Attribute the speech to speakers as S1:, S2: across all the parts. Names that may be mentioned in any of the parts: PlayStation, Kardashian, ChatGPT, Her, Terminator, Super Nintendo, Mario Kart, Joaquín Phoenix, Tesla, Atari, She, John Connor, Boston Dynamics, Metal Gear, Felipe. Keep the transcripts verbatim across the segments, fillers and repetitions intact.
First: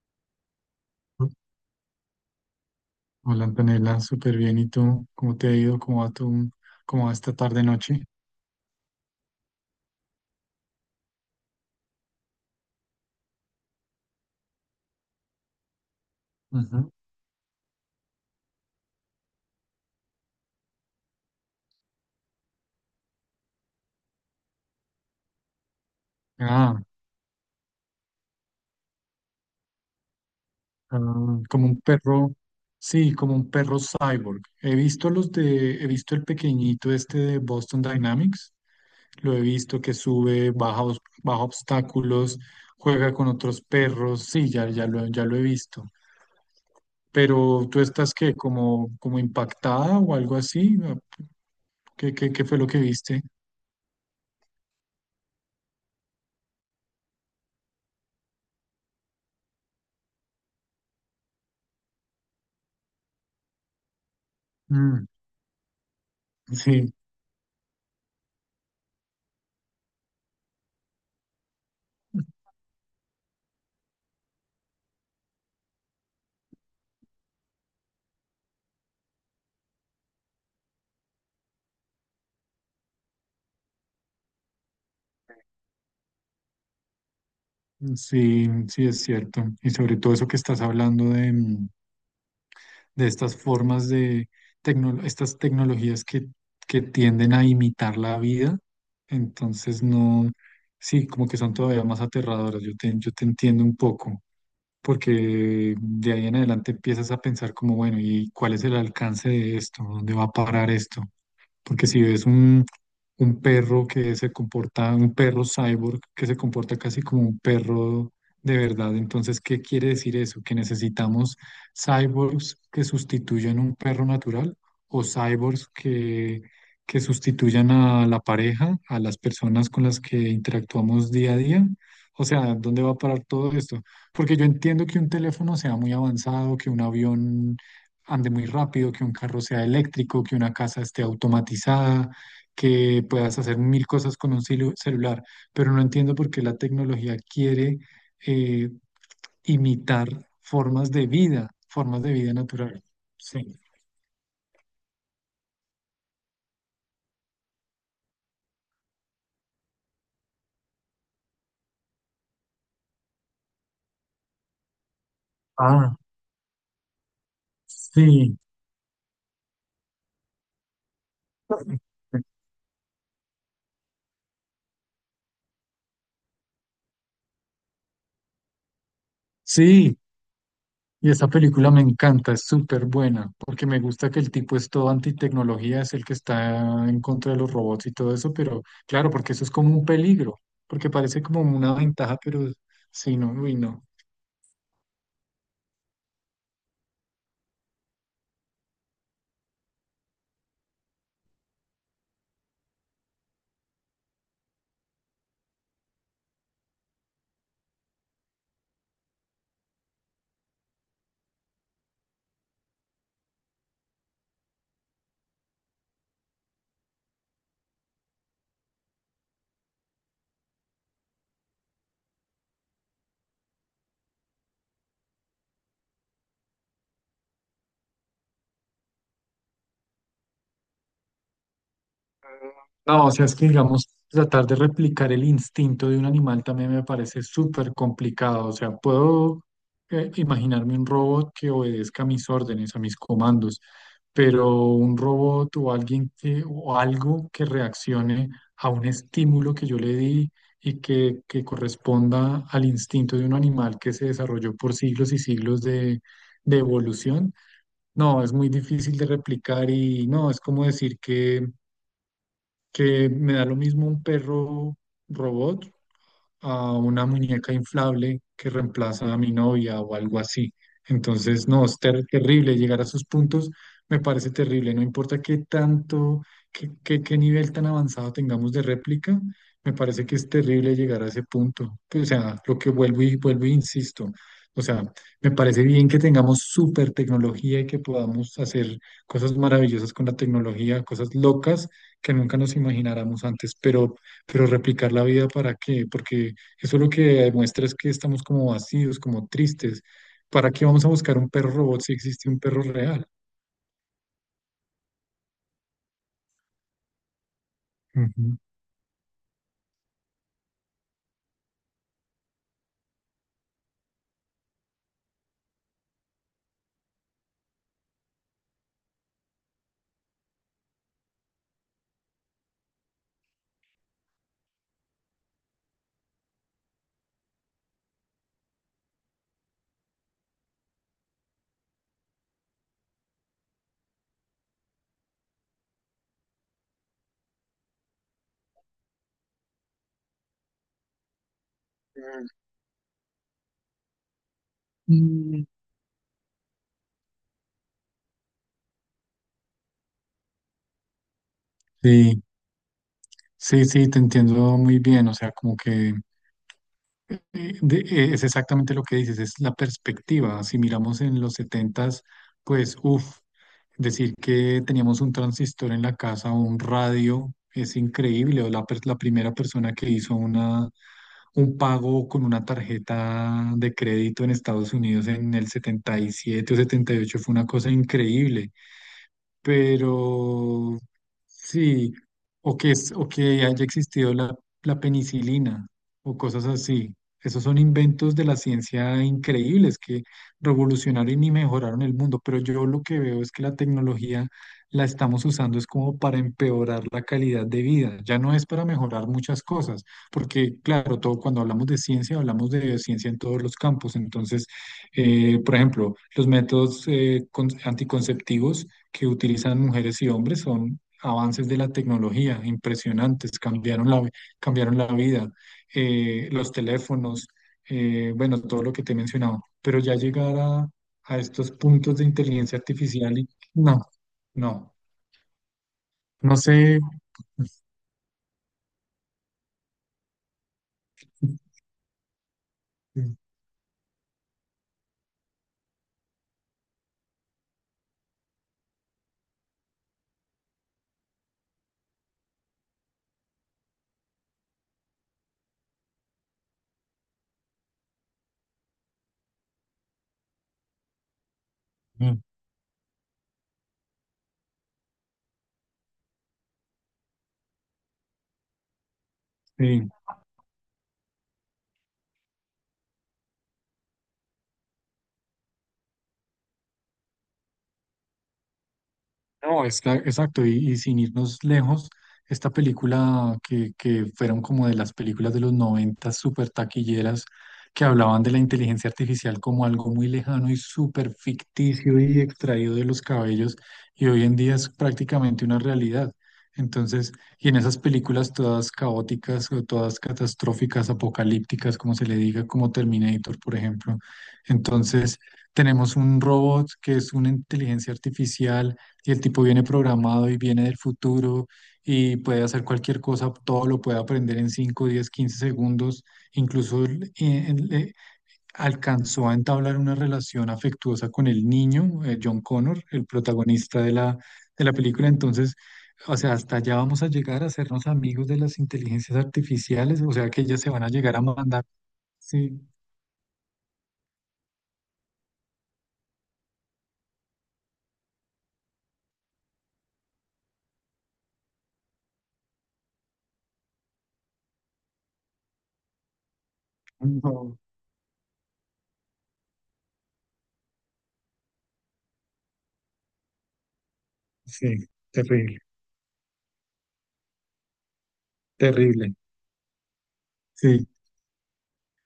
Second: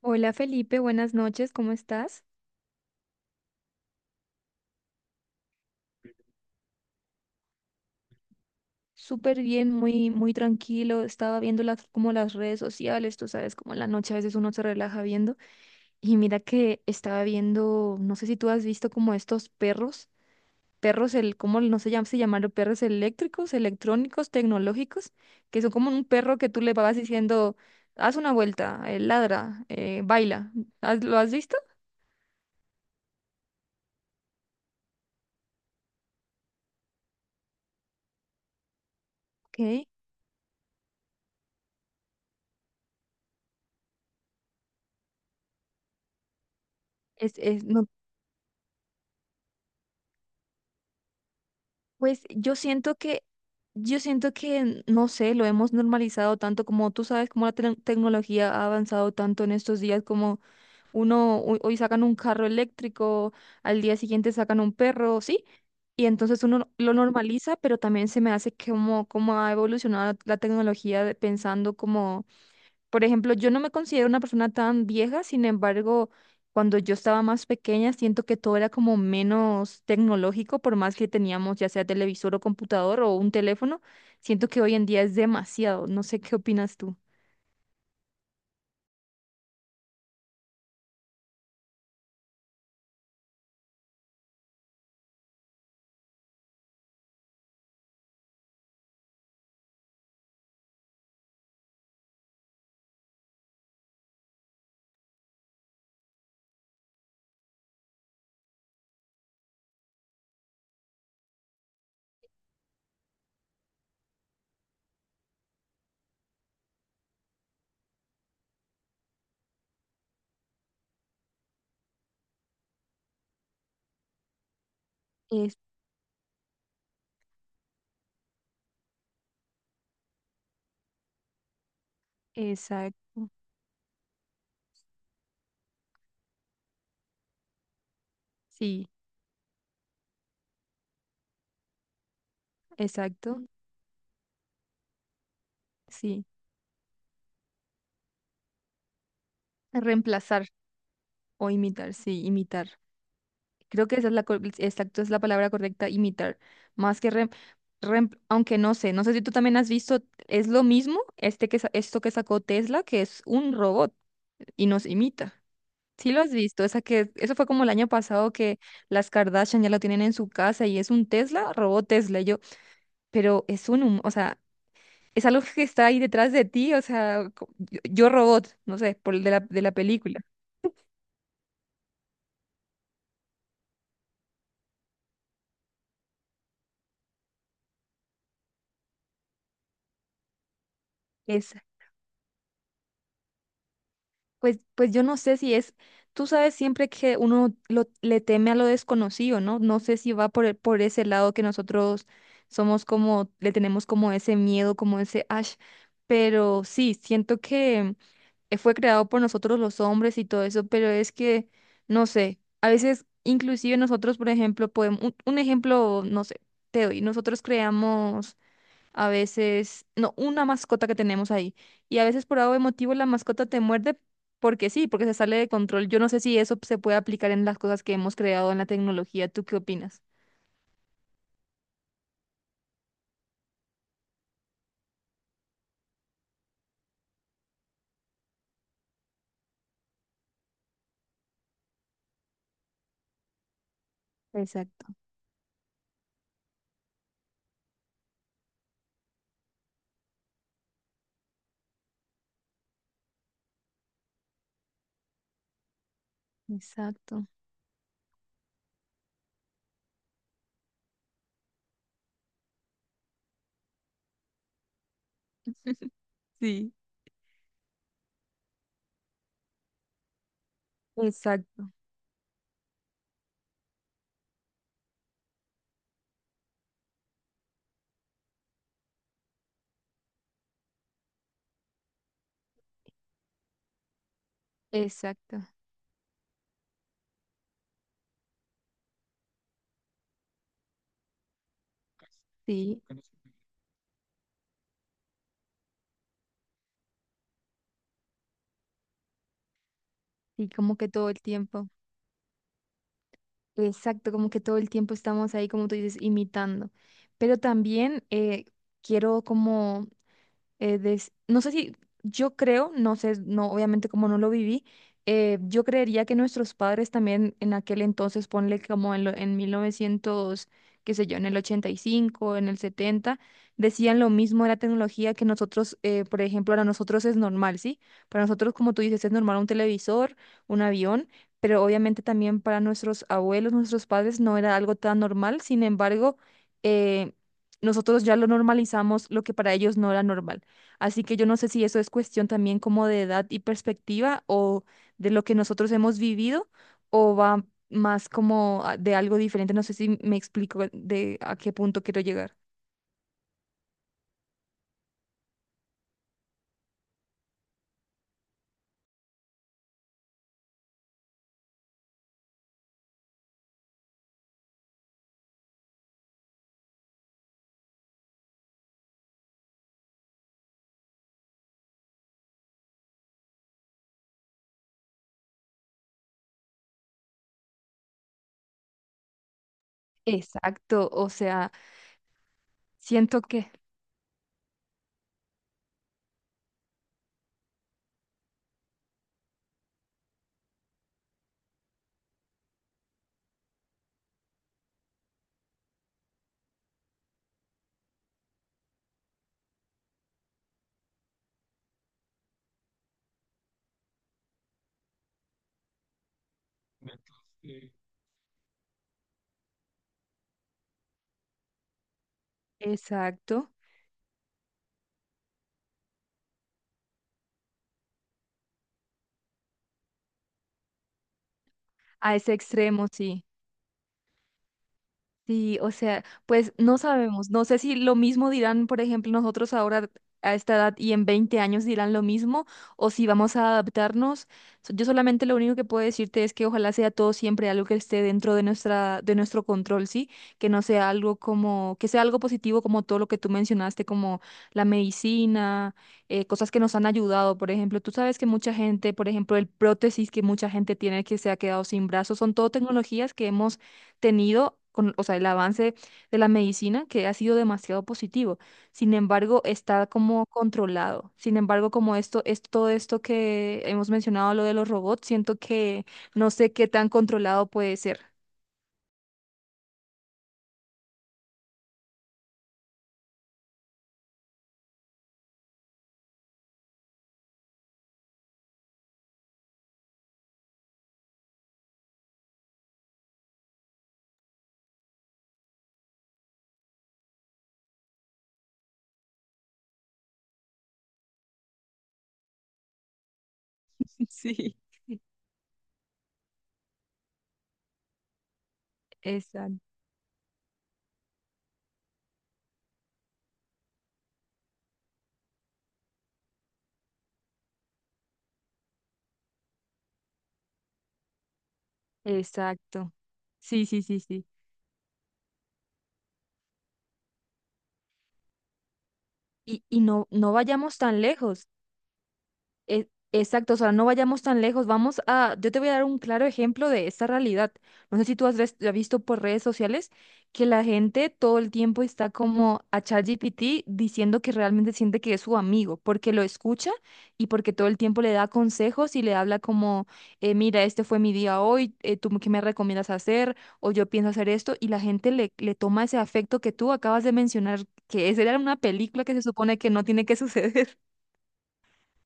S1: Hola Felipe, buenas noches, ¿cómo estás?
S2: Hola Antonella, súper bien. ¿Y tú? ¿Cómo te ha ido? ¿Cómo va tu, ¿cómo va esta tarde noche?
S1: Súper bien, muy, muy tranquilo. Estaba viendo las, como las redes sociales, tú sabes, como en la noche a veces uno se relaja viendo. Y mira que
S2: Ujú.
S1: estaba viendo, no sé si tú has visto como estos perros, perros, el, ¿cómo no se llaman? Se llamaron perros eléctricos, electrónicos, tecnológicos, que son como un perro que tú le
S2: Ah,
S1: vas diciendo, haz una vuelta, eh, ladra, eh, baila.
S2: ah,
S1: ¿Has- ¿Lo has visto?
S2: Como un perro, sí, como un perro cyborg. He visto los de, he visto el pequeñito este de Boston Dynamics. Lo he visto
S1: Ok.
S2: que sube, baja, os- baja obstáculos, juega con otros perros. Sí, ya, ya lo, ya lo he visto.
S1: Es, es,
S2: Pero tú
S1: no.
S2: estás qué, como, como impactada o algo así. ¿Qué,
S1: Pues
S2: qué, ¿qué
S1: yo
S2: fue lo que
S1: siento
S2: viste?
S1: que, yo siento que, no sé, lo hemos normalizado tanto como tú sabes, como la tec- tecnología ha avanzado tanto en estos días, como uno, hoy, hoy sacan un carro eléctrico, al día siguiente sacan un perro, ¿sí? Y entonces uno no, lo
S2: Sí,
S1: normaliza, pero también se me hace que como, como ha evolucionado la tecnología de- pensando como. Por ejemplo, yo no me considero una persona tan vieja, sin embargo, cuando yo estaba más pequeña, siento que todo era como menos tecnológico, por más que teníamos ya sea televisor o computador o un teléfono, siento que hoy en día es demasiado. No sé qué opinas tú.
S2: sí, sí es cierto. Y sobre todo eso que estás hablando de, mm, de estas formas de tecno- estas tecnologías que, que tienden a imitar la vida. Entonces no, sí, como que son todavía más aterradoras. Yo te, yo te entiendo un poco, porque de ahí en adelante empiezas a pensar como, bueno, ¿y cuál es el alcance de esto? ¿Dónde va a parar esto? Porque si ves un, un perro que se comporta, un perro cyborg que se comporta casi como un perro de verdad, entonces, ¿qué quiere decir eso? ¿Que necesitamos cyborgs que sustituyan un perro natural o
S1: Es,
S2: cyborgs que, que sustituyan a la pareja, a las personas con las que interactuamos día a día? O sea, ¿dónde va a parar
S1: exacto.
S2: todo esto? Porque yo entiendo que un teléfono sea muy avanzado, que un avión ande muy
S1: Sí,
S2: rápido, que un carro sea eléctrico, que una casa esté automatizada, que puedas
S1: exacto.
S2: hacer mil cosas con un celu- celular, pero no entiendo
S1: Sí.
S2: por qué la tecnología quiere eh, imitar
S1: Reemplazar
S2: formas de
S1: o
S2: vida,
S1: imitar,
S2: formas
S1: sí,
S2: de vida
S1: imitar.
S2: natural. Sí.
S1: Creo que esa es la, cor- exacto, es la palabra correcta, imitar. Más que rem, rem- Aunque no sé, no sé si tú también has visto, es lo mismo este que, sa- esto que sacó Tesla, que es un robot y nos imita.
S2: Ah,
S1: Sí lo has visto, esa que, eso fue como el año pasado
S2: sí.
S1: que las Kardashian ya lo tienen en su casa y es un Tesla, robot Tesla. Y yo, pero es un, hum- o sea, es algo que está ahí detrás de ti, o sea, co- yo, yo robot, no sé, por el de la, de la
S2: Sí,
S1: película.
S2: y esa película me encanta, es súper buena, porque me gusta que el tipo es todo antitecnología, es el que está en contra de los robots y todo eso, pero claro, porque eso es como un peligro, porque parece como una ventaja, pero sí, no, uy, no.
S1: Pues, pues yo no sé si es, tú sabes siempre que uno lo- le teme a lo desconocido, ¿no? No sé si va por, e- por ese lado que nosotros somos como, le tenemos como ese miedo, como ese ash, pero sí, siento que eh, fue creado por nosotros los hombres y todo eso, pero es que, no sé, a veces inclusive nosotros, por ejemplo, podemos, un, un ejemplo, no sé, te doy, nosotros creamos a veces, no, una mascota que tenemos ahí. Y a veces por algo de motivo la mascota te muerde porque sí, porque se sale de control. Yo no sé si eso se puede aplicar en las cosas que hemos creado en la tecnología. ¿Tú qué opinas?
S2: No, o sea, es que digamos, tratar de replicar el instinto de un animal también me parece súper complicado. O sea, puedo eh, imaginarme un robot que obedezca a mis órdenes, a mis comandos, pero
S1: Exacto,
S2: un robot o alguien que, o algo que reaccione a un estímulo que yo le di y que, que corresponda al instinto de un animal que se desarrolló por siglos y siglos de, de
S1: exacto.
S2: evolución, no, es muy difícil de replicar y no, es como decir que que me da lo mismo un perro robot
S1: Sí,
S2: a una muñeca inflable que reemplaza a mi novia o algo así. Entonces, no,
S1: exacto,
S2: es ter- terrible llegar a esos puntos, me parece terrible, no importa qué tanto, qué, qué, qué nivel tan avanzado tengamos de réplica, me parece que es terrible llegar a ese punto. Pues, o sea, lo que vuelvo y vuelvo e insisto. O sea, me
S1: exacto.
S2: parece bien que tengamos super tecnología y que podamos hacer cosas maravillosas con la tecnología, cosas locas que nunca nos
S1: Sí,
S2: imagináramos antes, pero pero replicar la vida ¿para qué? Porque eso lo que demuestra es que estamos como vacíos, como tristes.
S1: sí,
S2: ¿Para qué
S1: como
S2: vamos
S1: que
S2: a
S1: todo
S2: buscar
S1: el
S2: un perro
S1: tiempo.
S2: robot si existe un perro real?
S1: Exacto, como que todo el tiempo estamos ahí, como tú dices, imitando. Pero también
S2: Ujú.
S1: eh, quiero como eh, des- no sé si, yo creo, no sé, no, obviamente como no lo viví, eh, yo creería que nuestros padres también en aquel entonces, ponle como en, lo- en mil novecientos, qué sé yo, en el ochenta y cinco, en el setenta decían lo mismo de la tecnología que nosotros, eh, por ejemplo, para nosotros es normal, ¿sí? Para nosotros, como tú dices, es normal un televisor, un avión. Pero obviamente también para nuestros abuelos, nuestros padres, no era algo tan normal. Sin embargo, eh, nosotros ya lo normalizamos, lo que para ellos no era normal. Así que yo no sé si eso es cuestión también como de edad y perspectiva o de lo que
S2: Mm,
S1: nosotros hemos vivido o va más como a- de algo diferente. No sé si me explico de a qué punto quiero
S2: Sí,
S1: llegar.
S2: sí, sí, te entiendo muy bien. O sea, como que eh, de- eh, es exactamente lo que dices, es la perspectiva. Si miramos en los setentas, pues, uff, decir que teníamos un transistor en la casa o un radio es increíble. O la, per- la primera persona que hizo una un pago con una tarjeta de crédito en Estados Unidos en el setenta y siete o setenta y ocho fue una cosa increíble, pero
S1: Exacto, o sea,
S2: sí, o que, es, o
S1: siento
S2: que
S1: que,
S2: haya existido la, la penicilina o cosas así. Esos son inventos de la ciencia increíbles que revolucionaron y mejoraron el mundo, pero yo lo que veo es que la tecnología la estamos usando es como para empeorar la calidad de vida, ya no es para mejorar muchas cosas, porque claro, todo cuando hablamos de ciencia, hablamos de ciencia en todos los campos, entonces, eh, por ejemplo, los métodos eh, con- anticonceptivos que utilizan mujeres y hombres son avances de la tecnología impresionantes,
S1: exacto,
S2: cambiaron la, cambiaron la vida, eh, los teléfonos, eh, bueno, todo lo que te he mencionado, pero ya llegar a, a estos puntos de
S1: a ese
S2: inteligencia
S1: extremo,
S2: artificial
S1: sí.
S2: y no, no,
S1: Sí, o sea,
S2: no
S1: pues no
S2: sé.
S1: sabemos, no sé si lo mismo dirán, por ejemplo, nosotros ahora a esta edad y en veinte años dirán lo mismo o si vamos a adaptarnos. So- Yo solamente lo único que puedo decirte es que ojalá sea todo siempre algo que esté dentro de nuestra de nuestro control, ¿sí? Que no sea algo como que sea algo positivo como todo lo que tú mencionaste, como la medicina, eh, cosas que nos han ayudado, por ejemplo, tú sabes que mucha gente, por ejemplo, el prótesis que mucha gente tiene que se ha quedado sin brazos, son todo tecnologías que hemos tenido con, o sea, el avance de la medicina que ha sido demasiado positivo. Sin embargo, está
S2: Sí,
S1: como controlado. Sin embargo, como esto es todo esto que hemos mencionado, lo de los robots, siento que no sé qué tan controlado puede ser.
S2: no, es que exacto, y, y sin irnos lejos, esta película que, que fueron como de las películas de los noventa súper taquilleras, que hablaban de la inteligencia artificial como algo muy lejano y súper ficticio y extraído de los cabellos, y hoy en día es prácticamente una realidad. Entonces, y en esas películas todas caóticas o todas catastróficas, apocalípticas, como se le diga, como Terminator, por ejemplo.
S1: Sí.
S2: Entonces, tenemos un robot que es una inteligencia artificial y el tipo
S1: Exacto.
S2: viene programado y viene del futuro y puede hacer cualquier cosa, todo lo puede aprender en cinco, diez, quince segundos. Incluso el- el- eh, alcanzó a entablar una relación afectuosa con el niño, eh, John Connor,
S1: Exacto.
S2: el
S1: Sí,
S2: protagonista
S1: sí,
S2: de
S1: sí,
S2: la,
S1: sí.
S2: de la película. Entonces, o sea, hasta allá vamos a llegar a hacernos amigos de las inteligencias
S1: Y, y
S2: artificiales,
S1: no,
S2: o sea,
S1: no
S2: que ellas se
S1: vayamos
S2: van a
S1: tan
S2: llegar a
S1: lejos.
S2: mandar. Sí,
S1: E- Exacto, o sea, no vayamos tan lejos. Vamos a, yo te voy a dar un claro ejemplo de esta realidad. No sé si tú has, ves- has visto por redes sociales que la gente todo el tiempo está como a ChatGPT diciendo que realmente siente que es su amigo, porque lo escucha y porque
S2: no,
S1: todo el tiempo le da consejos y le habla como, eh, mira, este fue mi día hoy, eh, ¿tú qué me recomiendas hacer? O yo pienso hacer esto. Y la
S2: sí,
S1: gente le, le
S2: terrible,
S1: toma ese afecto que tú acabas de mencionar, que esa era una película que
S2: terrible.
S1: se supone que no tiene que suceder.
S2: Sí.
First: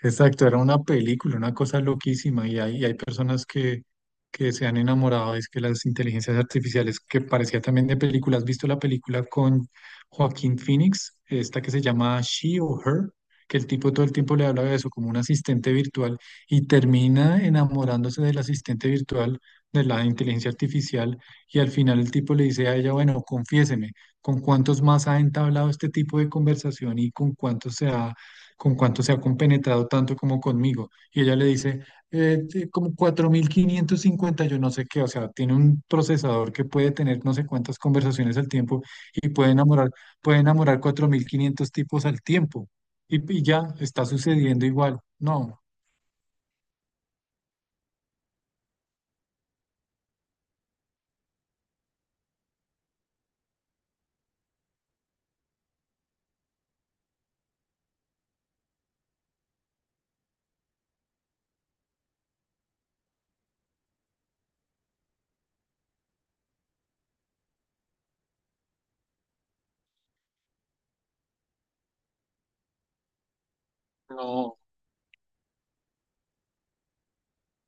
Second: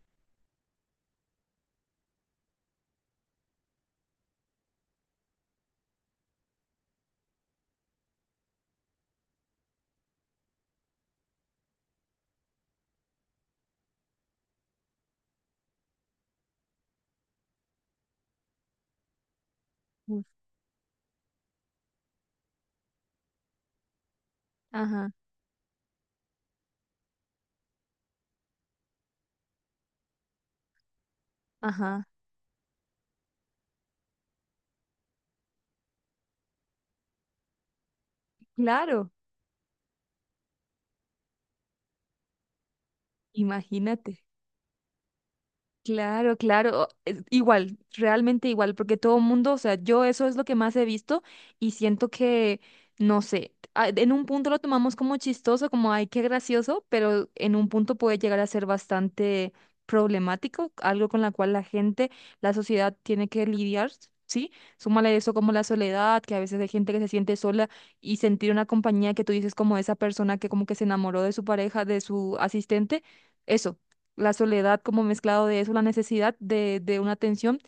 S2: Exacto, era una película, una cosa loquísima y hay, y hay personas que, que se han enamorado, es que las inteligencias artificiales, que parecía también de película, ¿has visto la película con Joaquín Phoenix? Esta que se llama She o Her, que el tipo todo el tiempo le habla de eso como un asistente virtual y termina enamorándose del asistente virtual, de la
S1: Mm.
S2: inteligencia artificial y al final el tipo le dice a ella, bueno, confiéseme, ¿con cuántos más
S1: Ajá,
S2: ha entablado este tipo de conversación y con cuántos se ha con cuánto se ha compenetrado tanto como conmigo? Y ella le dice,
S1: ajá.
S2: eh, te- como cuatro mil quinientos cincuenta yo no sé qué, o sea, tiene un procesador que puede tener no sé cuántas conversaciones al tiempo
S1: Claro,
S2: y puede enamorar, puede enamorar cuatro mil quinientos tipos al tiempo. Y, y ya está
S1: imagínate.
S2: sucediendo igual. No.
S1: Claro, claro. o- es igual, realmente igual, porque todo el mundo, o sea, yo eso es lo que más he visto y siento que, no sé, a- en un punto lo tomamos como chistoso, como, ay, qué gracioso, pero en un punto puede llegar a ser bastante problemático, algo con la cual la gente, la sociedad tiene que lidiar, ¿sí? Súmale eso como la soledad, que a veces hay gente que se siente sola y sentir una compañía que tú dices como esa persona que como que se enamoró de su pareja, de su asistente. Eso la
S2: No,
S1: soledad como mezclado de eso, la necesidad de, de una atención,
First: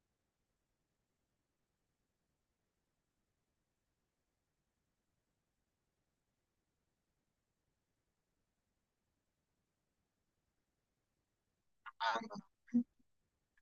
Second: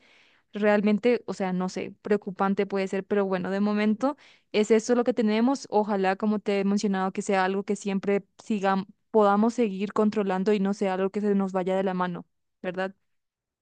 S1: realmente, o sea, no sé, preocupante puede ser, pero bueno, de momento es esto lo que tenemos. Ojalá, como te he mencionado, que sea algo que siempre sigamos, podamos seguir controlando y no sea algo que se nos vaya de la mano, ¿verdad?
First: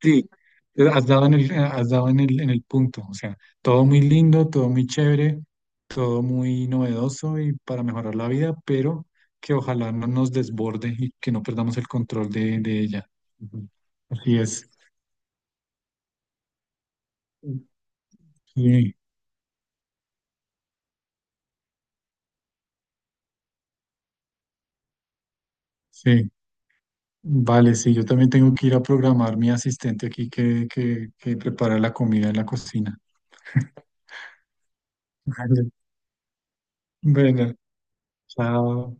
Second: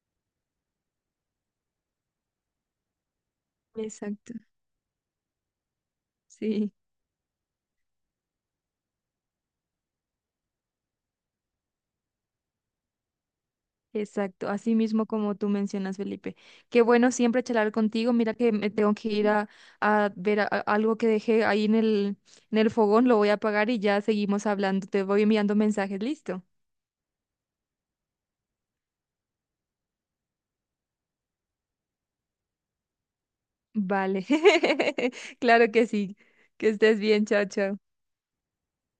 S2: sí, eh, has dado en el, eh, has dado en el, en el punto, o sea, todo muy
S1: Exacto,
S2: lindo, todo muy chévere, todo muy
S1: sí.
S2: novedoso y para mejorar la vida, pero que ojalá no nos desborde y que no perdamos el control de, de ella. Ujú. Así
S1: Exacto,
S2: es.
S1: así mismo como tú mencionas, Felipe. Qué bueno siempre charlar contigo. Mira que me tengo
S2: Sí,
S1: que ir a, a ver a- a- algo que dejé ahí en el, en el fogón, lo voy a apagar y ya seguimos hablando. Te voy enviando mensajes,
S2: sí.
S1: ¿listo?
S2: Vale, sí, yo también tengo que ir a programar mi asistente aquí que, que, que prepara la comida en la cocina.
S1: Vale, claro
S2: Vale.
S1: que sí. Que estés bien, chao,
S2: Bueno,
S1: chao.
S2: chao.